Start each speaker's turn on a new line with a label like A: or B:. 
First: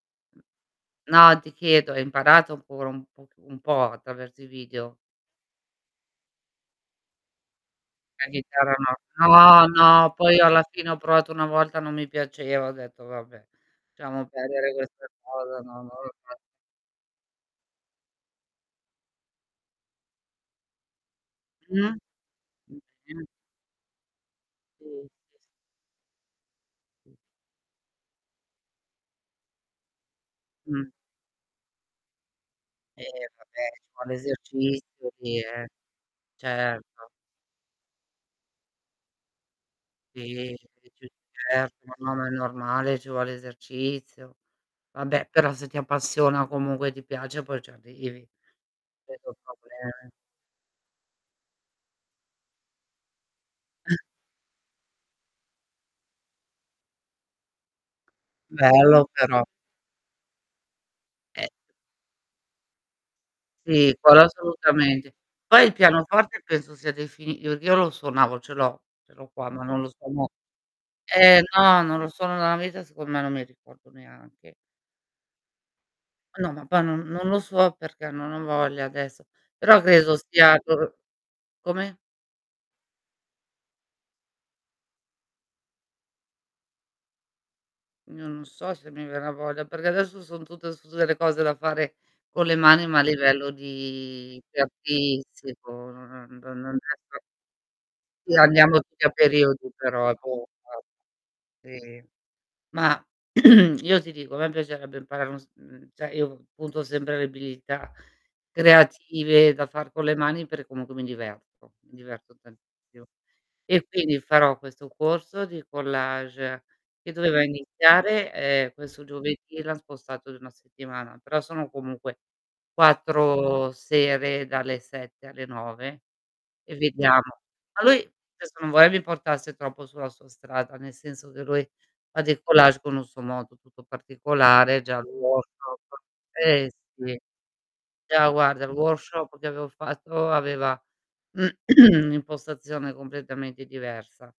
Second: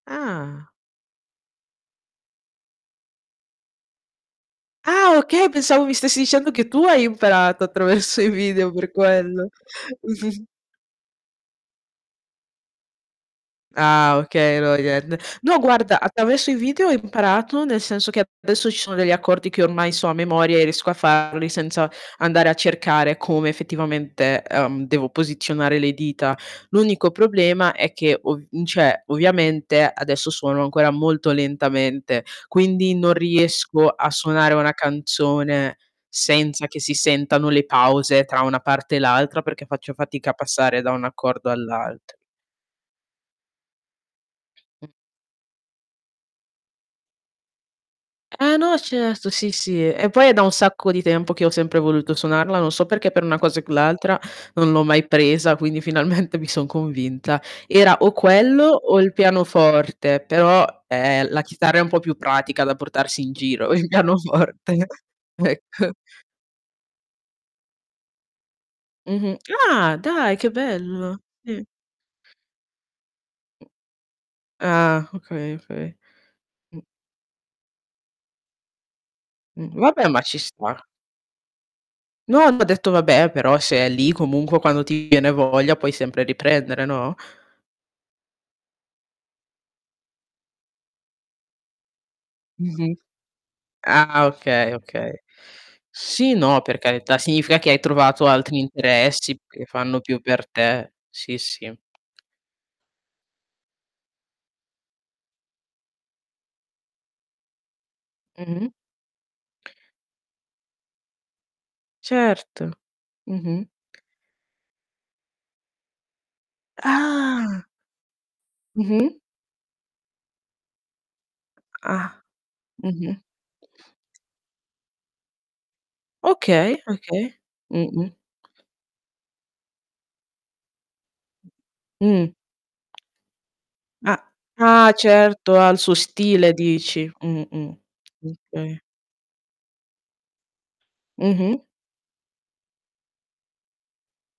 A: Ah.
B: No ti chiedo: hai imparato pure un poc un po' attraverso i video?
A: Ah okay, pensavo mi stessi dicendo che tu hai imparato attraverso i
B: La
A: video,
B: chitarra
A: per
B: no.
A: quello.
B: No, no poi alla fine ho provato una volta non mi piaceva, ho detto: "Vabbè
A: Ah
B: lasciamo
A: okay,
B: perdere
A: no
B: questa
A: niente. No,
B: cosa, no no".
A: guarda,
B: [unintelligible]
A: attraverso i video ho imparato nel senso che adesso ci sono degli accordi che ormai sono a memoria e riesco a farli, senza
B: Mh.
A: andare a cercare
B: [unintelligible]
A: come effettivamente, ehm,
B: Sì,
A: devo
B: s
A: posizionare le dita. L'unico problema è che ov mhmm, cioè, ovviamente adesso suono ancora
B: Mh.
A: molto lentamente, quindi
B: Eh
A: non
B: vabbè,
A: riesco
B: ci
A: a
B: vuole
A: suonare una
B: esercizio lì, eh.
A: canzone senza che si
B: Certo.
A: sentano le pause tra una parte e l'altra perché faccio fatica a
B: Sì, e
A: passare da un
B: c
A: accordo
B: certo, ma no,
A: all'alt
B: ma è normale, ci vuole esercizio.
A: Mh.
B: Vabbè però se ti appassiona, comunque ti piace, poi ci arrivi.
A: Eh no,
B: Quello
A: certo,
B: è il
A: sì, sì e
B: problema.
A: poi è da un sacco di tempo che ho sempre voluto suonarla, non so perché, per una cosa e quell'altra non l'ho mai presa quindi finalmente mi son convinta. Era o quello o
B: Bello
A: il
B: però.
A: pianoforte, però eh, la
B: Eh.
A: chitarra è un po' più pratica da portarsi in giro, il
B: Sì, quello
A: pianoforte
B: assolutamente. Poi il
A: ecco.
B: pianoforte penso sia defini io io lo suonavo, ce l'ho, ce l'ho
A: Mh-mh.
B: qua ma non lo
A: Ah,
B: suono
A: dai che bello,
B: eh
A: sì.
B: no, non lo suono da una vita, secondo me non mi
A: Mh.
B: ricordo neanche.
A: Ah, okay, okay.
B: Ma no, ma poi
A: Mh.
B: non non lo so perché, non ho voglia adesso,
A: Mh,
B: però
A: vabbè
B: credo
A: ma ci
B: stia
A: sta.
B: cor come?
A: No, ho detto vabbè, però se è lì comunque, quando ti viene voglia puoi sempre riprendere, no?
B: Io non so se mi verrà voglia, perché adesso son tutte sus delle cose da fare con le mani,
A: Mh-mh.
B: ma a livello
A: Ah,
B: di di
A: okay, okay.
B: artistico,
A: Sì,
B: non non
A: no, per
B: non
A: carità,
B: riesco
A: significa che hai trovato
B: Sì,
A: altri
B: andiamo tutti a
A: interessi che
B: periodi
A: fanno
B: però
A: più per
B: appunto;
A: te. Sì, sì.
B: sì. Mah, io ti dico a me piacerebbe imparare uno strumen cioè io punto sempre le abilità
A: Mh-mh.
B: creative da far con le mani per comunque mi diverto, mi diverto
A: Certo,
B: tantissimo.
A: mh-mh.
B: E quindi farò questo corso di collage, che doveva
A: Ah.
B: iniziare ehm, questo
A: Mh-mh.
B: giovedì e l'han spostato di 1 settimana, però sono comunque
A: Ah. Mh-mh.
B: 4 sere, dalle 7 alle 9 e
A: Okay,
B: vediamo.
A: okay,
B: Ma lui,
A: mh-mh.
B: adesso non vorrei vi portasse troppo sulla sua strada, nel senso che lui
A: Mh.
B: fa dei collage con un suo modo tutto
A: Ah,
B: particolare,
A: ah
B: già il
A: certo, ha il
B: workshop
A: suo stile
B: eh
A: dici.
B: sì.
A: Mh-mh,
B: Già, guarda, il
A: okay.
B: workshop che avevo fatto aveva
A: Mh-mh.
B: un'impostazione completamente diversa.